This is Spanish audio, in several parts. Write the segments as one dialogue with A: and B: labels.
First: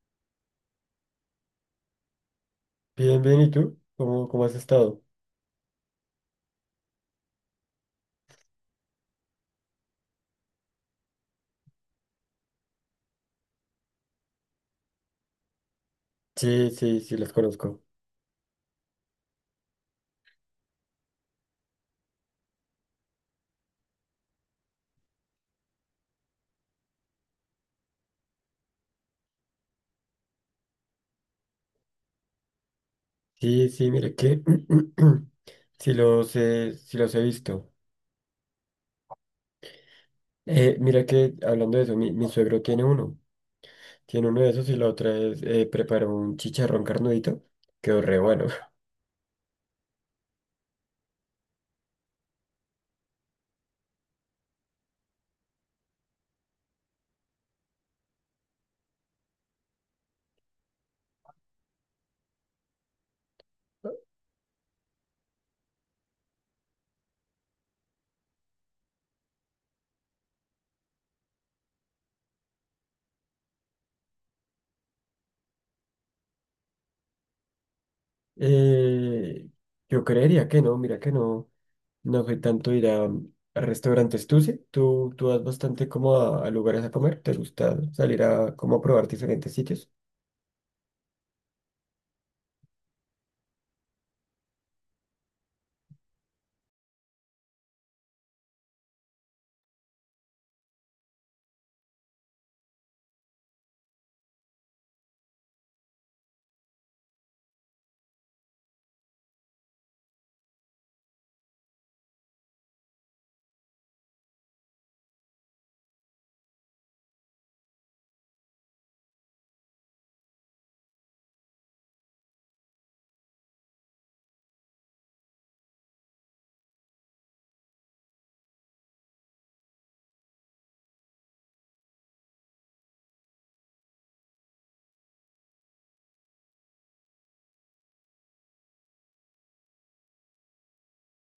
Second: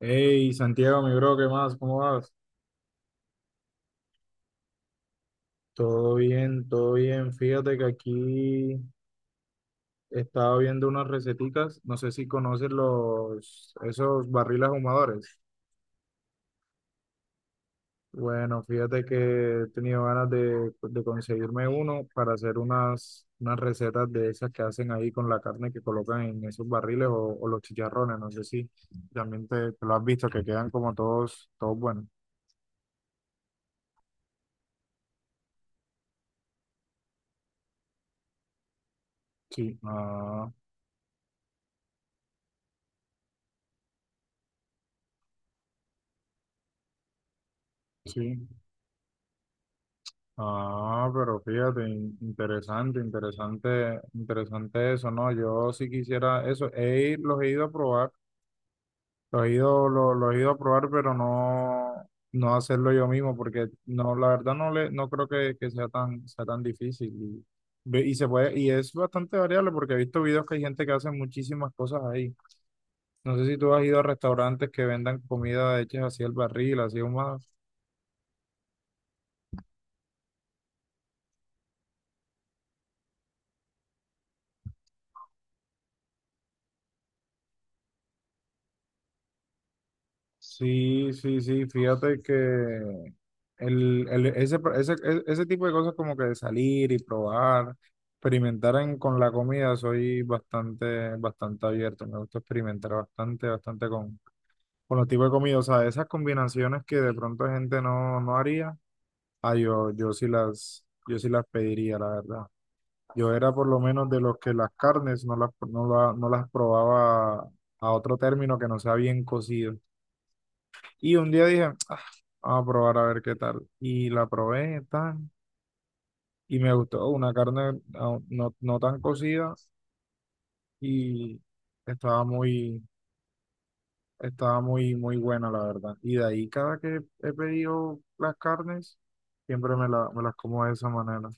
A: Hey, Santiago, mi bro, ¿qué más? ¿Cómo vas?
B: Bien, bien, ¿y tú? ¿¿Cómo has estado?
A: Todo bien, todo bien. Fíjate que aquí estaba viendo unas receticas. No sé si conoces esos barriles ahumadores.
B: Sí, sí, sí, los conozco.
A: Bueno, fíjate que he tenido ganas de conseguirme uno para hacer unas recetas de esas que hacen ahí con la carne que colocan en esos barriles o los chicharrones. No sé si también te lo has visto, que quedan como todos buenos.
B: Sí, sí, mira que sí los he visto.
A: Sí, ah,
B: Mira que hablando de eso, mi suegro tiene uno. Tiene uno de esos y la otra vez preparó un chicharrón carnudito. Quedó re bueno.
A: sí. Ah, pero fíjate, interesante, interesante, interesante eso, ¿no? Yo sí quisiera eso, los he ido a probar, los he ido, lo- los, he ido a probar, pero no, no hacerlo yo mismo, porque no, la verdad no creo que sea sea tan difícil. Y se puede, y es bastante variable, porque he visto videos que hay gente que hace muchísimas cosas ahí. No sé si tú has ido a restaurantes que vendan comida hechas así al barril, así más.
B: Eh, yo creería que no, mira que no. No soy tanto ir a restaurantes. ¿Tú sí? ¿Tú vas bastante como a lugares a comer? ¿Te gusta salir a como a probar diferentes sitios?
A: Sí, sí, sí, fíjate que ese tipo de cosas como que de salir y probar, experimentar con la comida, soy bastante, bastante abierto, me gusta experimentar bastante, bastante con los tipos de comida, o sea, esas combinaciones que de pronto gente no haría, ah, yo sí yo sí las pediría, la verdad. Yo era por lo menos de los que las carnes no las probaba a otro término que no sea bien cocido. Y un día dije, "Ah, vamos a probar a ver qué tal. Y la probé, tan, y me gustó. Una carne ah, no, no tan cocida y estaba muy, estaba muy, muy buena, la verdad. Y de ahí, cada que he pedido las carnes, siempre me las como de esa manera.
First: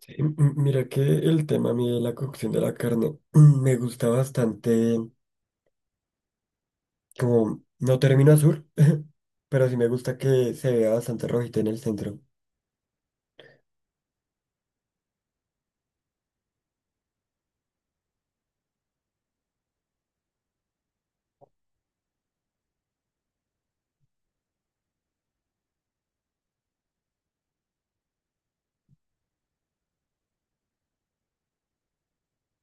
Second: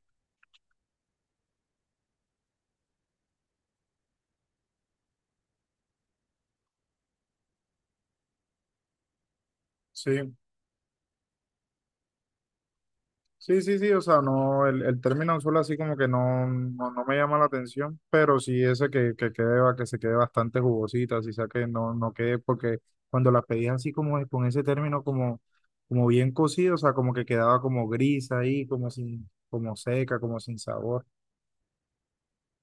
B: Sí, mira que el tema a mí de la cocción de la carne mm, me gusta bastante, como no termino azul, pero sí me gusta
A: Sí,
B: que se vea bastante rojita en el centro.
A: sí, sí, sí, o sea, no, el término solo así como que no, no, no me llama la atención, pero sí ese que quede, que se quede bastante jugosita, así sea que no, no quede, porque cuando la pedías así con ese término como, como bien cocido, o sea, como que quedaba como gris ahí, como sin, como seca, como sin sabor,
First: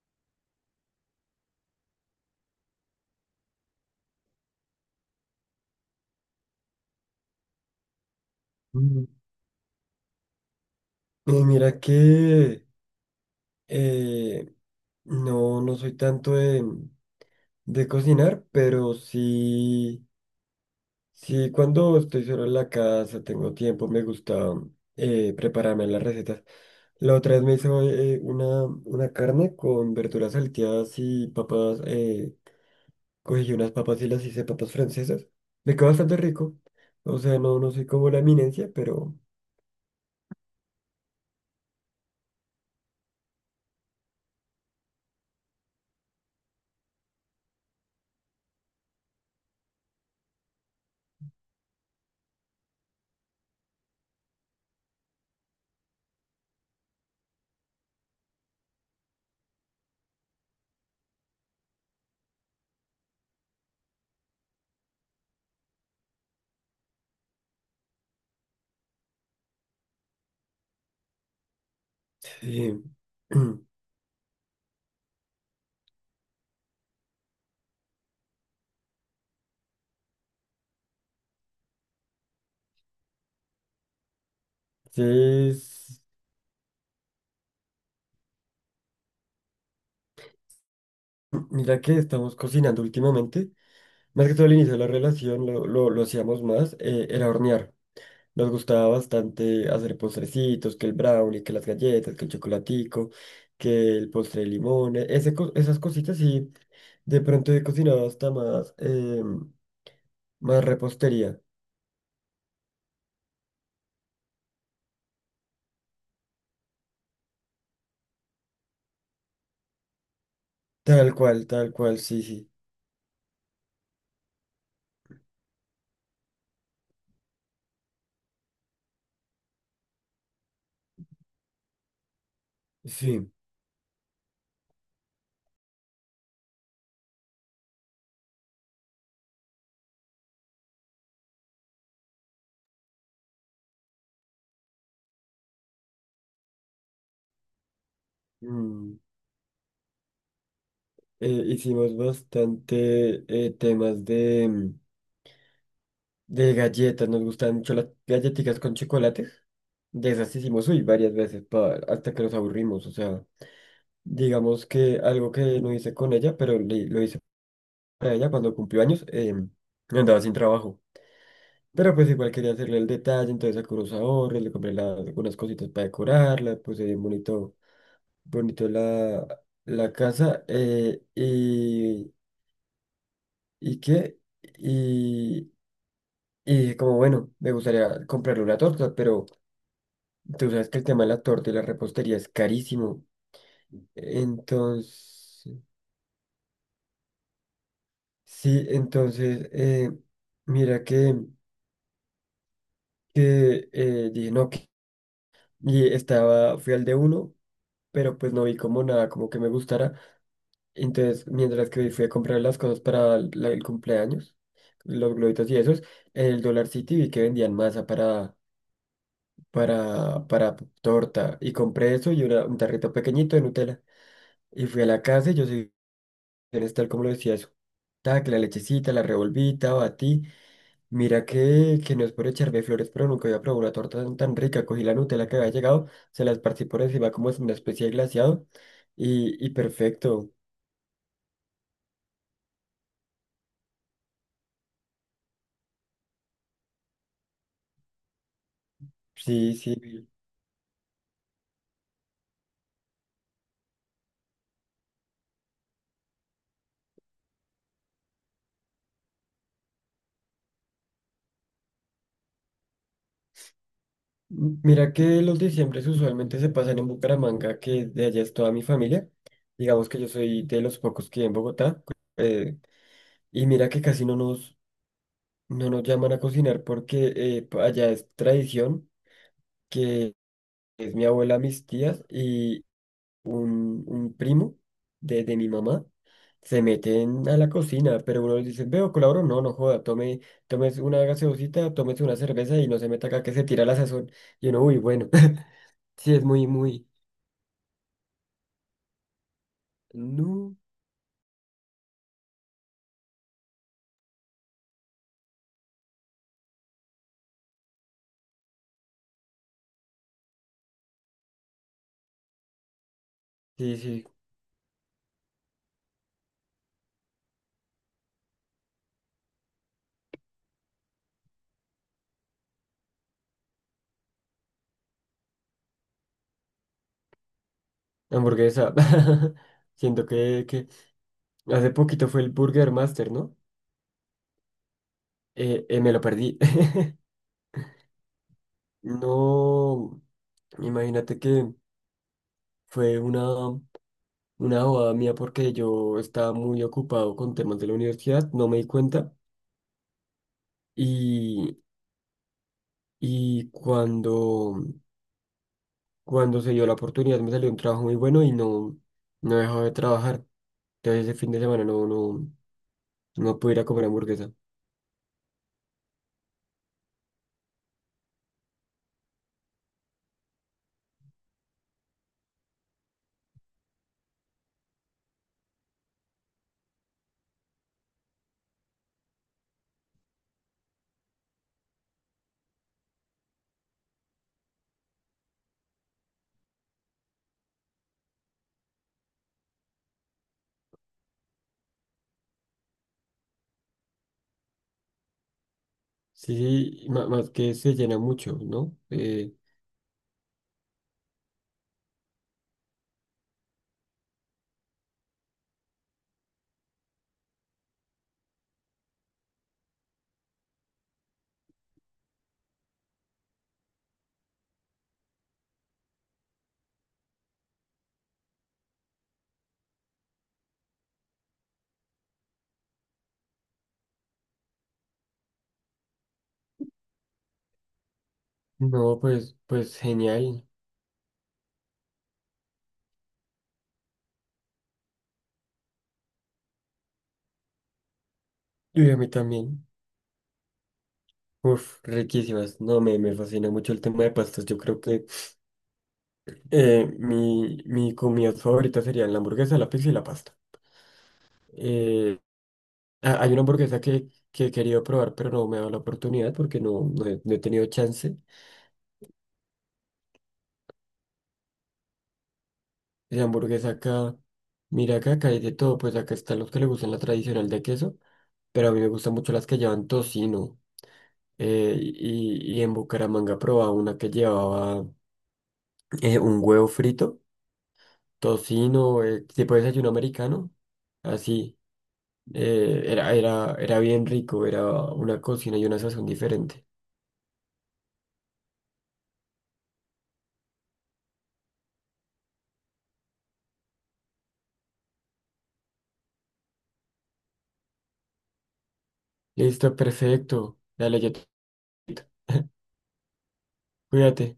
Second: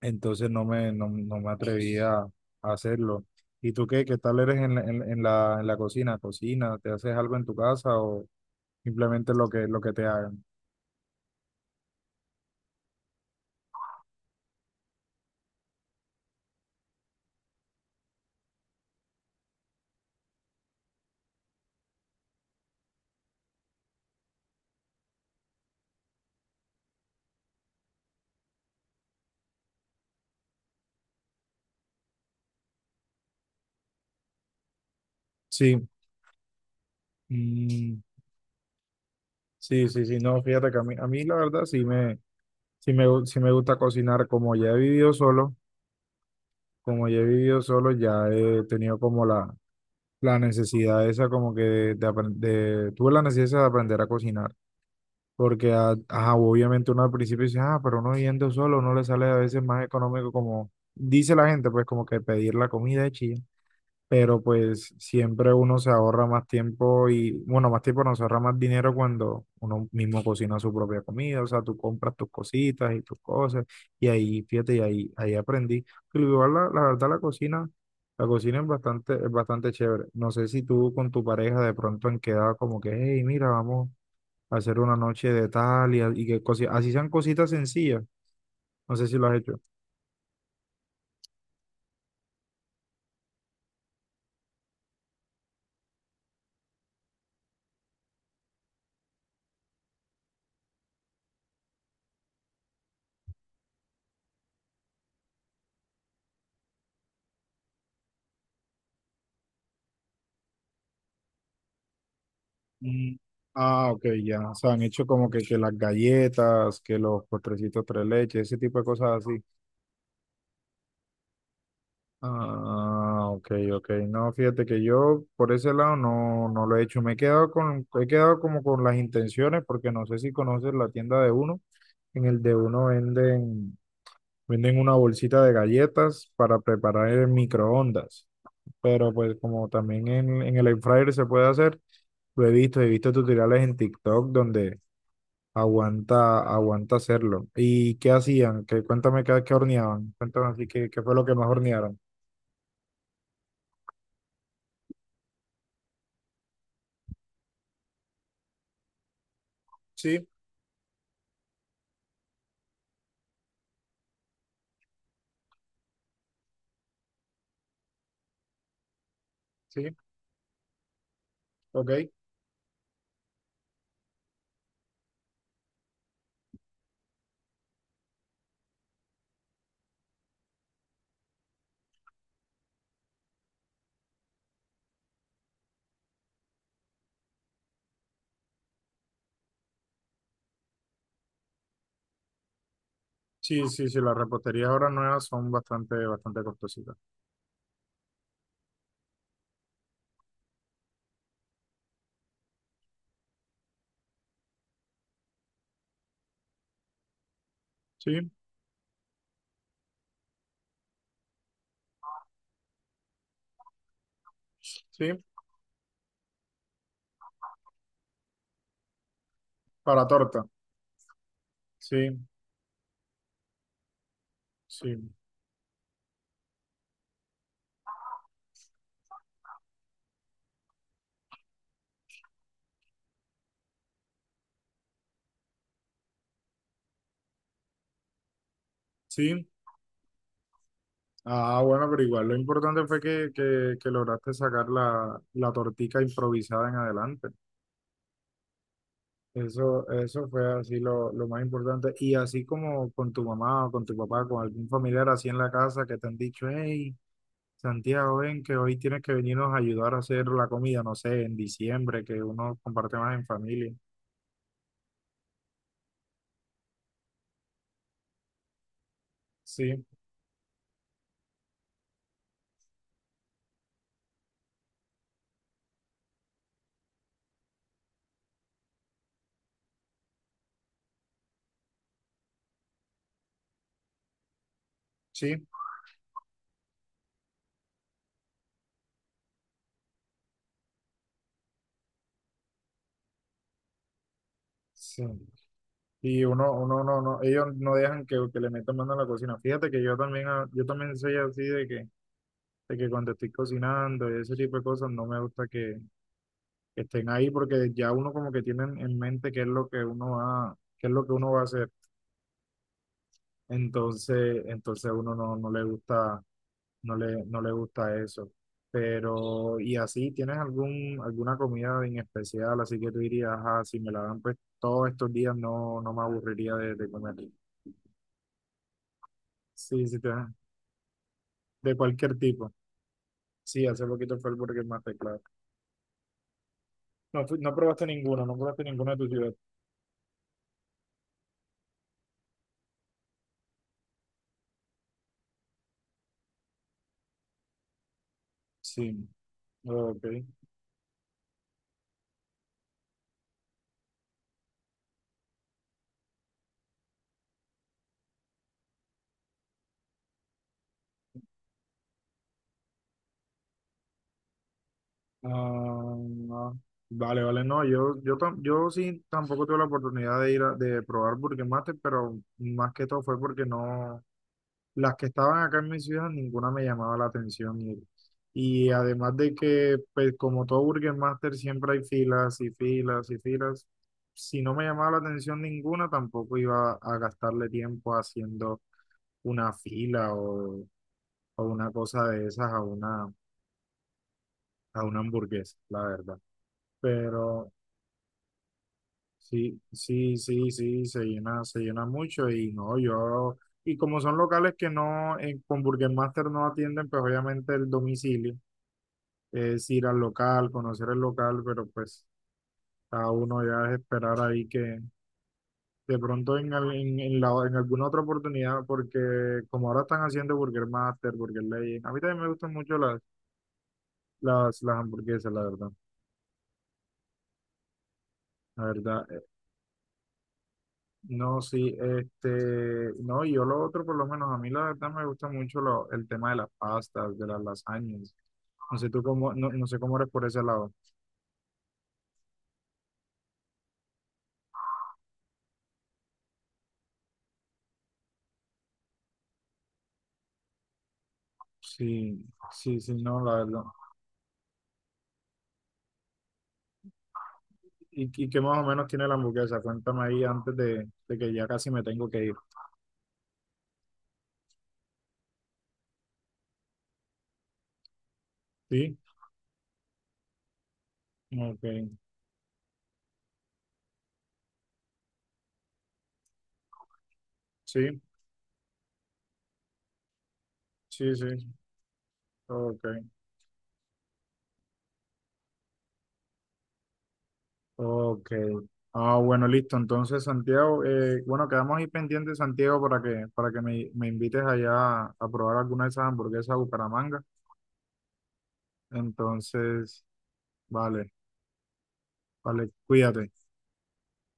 A: entonces no me atrevía a hacerlo. ¿Y tú qué tal eres en la cocina? ¿Cocina? ¿Te haces algo en tu casa o
B: Mm.
A: simplemente lo que te hagan?
B: Y mira que eh, no, no soy tanto de cocinar, pero sí cuando estoy solo en la casa, tengo tiempo, me gusta prepararme las recetas. La otra vez me hizo una carne con verduras salteadas y papas. Cogí unas papas y las hice papas francesas. Me quedó
A: Sí.
B: bastante rico. O sea, no, no soy
A: Mm,
B: como la eminencia, pero
A: sí, sí, sí, no, fíjate que a mí la verdad sí me, sí me gusta cocinar, como ya he vivido solo, como ya he vivido solo, ya he tenido como la necesidad esa como que tuve la necesidad de aprender a cocinar, porque ajá, obviamente uno al principio dice, ah, pero uno yendo solo, no le sale a veces más económico como dice la gente, pues como que pedir la comida de pero pues siempre uno se ahorra más tiempo y, bueno, más tiempo no se ahorra más dinero cuando uno mismo cocina su propia comida, o sea, tú compras tus
B: sí.
A: cositas y tus cosas, y ahí, fíjate, ahí aprendí. Pero igual la verdad la cocina es bastante chévere. No sé si tú con tu pareja de pronto han quedado como que, hey, mira, vamos a hacer una
B: Sí,
A: noche de tal
B: es-
A: y que cosi-, así sean cositas sencillas. No sé si lo has hecho.
B: Mira que estamos cocinando últimamente. Más que todo al inicio de la relación lo hacíamos más, era hornear. Nos gustaba bastante hacer postrecitos, que el brownie, que las galletas, que el chocolatico, que el postre de limón, esas cositas y de pronto he cocinado hasta más, más repostería.
A: Mm, ah, ok, ya. O sea, han hecho como que las galletas, que los postrecitos tres leches, ese tipo de cosas así.
B: Tal cual, sí, sí.
A: Ah, ok, ok. No, fíjate que yo por ese lado no, no lo he hecho. Me he quedado con, he quedado como con las intenciones, porque no sé si conoces la tienda de uno. En el de uno
B: Sí.
A: venden, venden una bolsita de galletas para preparar en microondas. Pero pues como también en el air fryer se puede hacer, lo he visto tutoriales en TikTok donde aguanta, aguanta hacerlo. ¿Y qué hacían? Que
B: mm,
A: cuéntame qué horneaban. Cuéntame así qué fue lo que más
B: Hicimos
A: hornearon.
B: bastante temas de galletas, nos gustaban mucho las galletitas con chocolate. De
A: Sí,
B: esas hicimos, uy, varias veces hasta que nos aburrimos, o sea. Digamos que algo que no hice con ella, pero lo hice para ella cuando cumplió años,
A: sí,
B: andaba sin trabajo. Pero pues
A: ok.
B: igual quería hacerle el detalle, entonces saqué unos ahorros, le compré algunas cositas para decorarla, puse bien bonito, bonito la casa, y qué, y, y dije como bueno, me gustaría comprarle una torta, pero tú sabes que el tema de la torta y la repostería es carísimo.
A: Sí, sí, sí, las reposterías ahora nuevas
B: Entonces,
A: son bastante, bastante costositas.
B: sí, entonces, mira que dije, no, que... Y estaba, fui al de uno, pero
A: Sí,
B: pues no vi como nada, como que me gustara. Entonces, mientras que fui a comprar las cosas para el cumpleaños, los
A: sí,
B: globitos y esos, en el Dollar City vi que vendían masa
A: para torta.
B: para torta. Y compré
A: Sí,
B: eso y un tarrito pequeñito de Nutella. Y fui a la
A: sí,
B: casa y yo soy tal como lo decía eso. Ta, que la lechecita, la revolvita, batí. Mira que no es por echarme flores, pero nunca había probado una torta tan, tan rica. Cogí la Nutella que había llegado, se la esparcí por encima como es una especie de glaseado
A: sí.
B: y perfecto.
A: Ah, bueno, pero igual lo importante fue que lograste sacar la tortica improvisada en adelante.
B: Sí,
A: Eso,
B: sí.
A: eso fue así lo más importante. Y así como con tu mamá o con tu papá, con algún familiar así en la casa que te han dicho, hey, Santiago, ven que hoy tienes que venirnos a ayudar a hacer la comida, no sé, en diciembre, que uno comparte más en familia.
B: Mira que los diciembres usualmente se pasan en Bucaramanga, que de allá es toda mi familia.
A: Sí,
B: Digamos que yo soy de los pocos que en Bogotá. eh, y mira que casi no nos, no nos llaman a cocinar porque allá es tradición que es mi abuela, mis tías, un primo
A: sí,
B: de mi mamá, se meten a la cocina, pero uno les dice, veo, colaboro, no, no joda, tome, tomes una gaseosita, tomes una cerveza y no se meta acá que se tira la sazón. Y uno, uy,
A: sí.
B: bueno, sí,
A: Y
B: es muy,
A: uno, uno,
B: muy,
A: no, no, ellos no dejan que le metan mano a la cocina. Fíjate que yo también, ah,
B: no,
A: yo también soy así de que cuando estoy cocinando y ese tipo de cosas, no me gusta que estén ahí porque ya uno como que tiene en mente qué es lo que uno va, qué es lo que uno va a hacer.
B: sí, sí,
A: Entonces, entonces a uno no, no le gusta, no le gusta eso. Pero, y así, ¿tienes algún, alguna comida en especial? Así que tú dirías, ah, si me la dan pues todos estos días no, no me aburriría de comer.
B: hamburguesa.
A: Sí, sí,
B: Siento
A: te dan,
B: que hace
A: de
B: poquito
A: cualquier
B: fue el
A: tipo.
B: Burger Master, ¿no?
A: Sí, hace poquito fue el Burger Master, claro.
B: Me lo perdí.
A: No, no probaste ninguno, no probaste ninguno de tu ciudad.
B: No, imagínate que fue una. Una boda mía porque yo estaba muy ocupado con temas de la universidad, no me di
A: Sí,
B: cuenta
A: ok.
B: y, y cuando, cuando se dio la oportunidad me salió un trabajo muy bueno y no, no he dejado de trabajar. Entonces ese fin de semana no pude ir a comer hamburguesa.
A: Ah, no. Vale, vale, no, yo, yo sí tampoco tuve la oportunidad de ir a, de probar Burger Master, pero más que todo fue porque no, las que estaban acá en mi ciudad, ninguna me llamaba la atención y además de que, pues como todo Burger Master, siempre hay filas y filas y filas, si no me llamaba la atención ninguna, tampoco iba a gastarle tiempo haciendo una fila o una cosa de esas a una hamburguesa, la verdad.
B: Sí, sí, más
A: Pero
B: que se llena mucho, ¿no?
A: sí, sí, sí, sí, se llena mucho y no, yo, y como son locales que no, con Burger Master no atienden, pues obviamente el domicilio, es ir al local, conocer el local, pero pues cada uno ya es esperar ahí que de pronto en, al- en la- en alguna otra oportunidad, porque como ahora están haciendo Burger Master, Burger Legend, a mí también me gustan mucho las, las hamburguesas, la verdad, la
B: No,
A: verdad.
B: pues, pues genial.
A: No, sí, este, no, y yo lo otro, por lo menos, a mí la verdad me gusta mucho el tema de las pastas, de las lasañas. No sé
B: Y a
A: tú
B: mí
A: cómo, no, no
B: también.
A: sé cómo eres por ese lado.
B: Uf, riquísimas. No, me fascina mucho el tema de pastas. Yo creo que mi comida favorita sería la hamburguesa, la pizza y la pasta. Eh,
A: Sí, sí, sí, no,
B: Hay
A: la
B: una
A: verdad.
B: hamburguesa que he querido probar, pero no me ha dado la oportunidad porque no, no he tenido chance.
A: Y qué más o menos tiene la hamburguesa? Cuéntame ahí antes de que ya casi me tengo que ir.
B: La hamburguesa acá, mira acá, acá hay de todo, pues acá están los que le gustan la tradicional de queso, pero a mí me
A: Sí,
B: gustan mucho las que llevan tocino.
A: ok,
B: Y en Bucaramanga probaba una que llevaba un huevo frito,
A: sí,
B: tocino, tipo desayuno americano,
A: sí, sí,
B: así.
A: ok,
B: Era bien rico, era una cocina y una sazón diferente.
A: ok. Ah, bueno, listo. Entonces, Santiago, bueno, quedamos ahí pendientes, Santiago, para que me invites allá a probar alguna de esas hamburguesas de Bucaramanga.
B: Listo,
A: Entonces,
B: perfecto. Dale,
A: vale,
B: yo te-
A: vale, cuídate.
B: cuídate.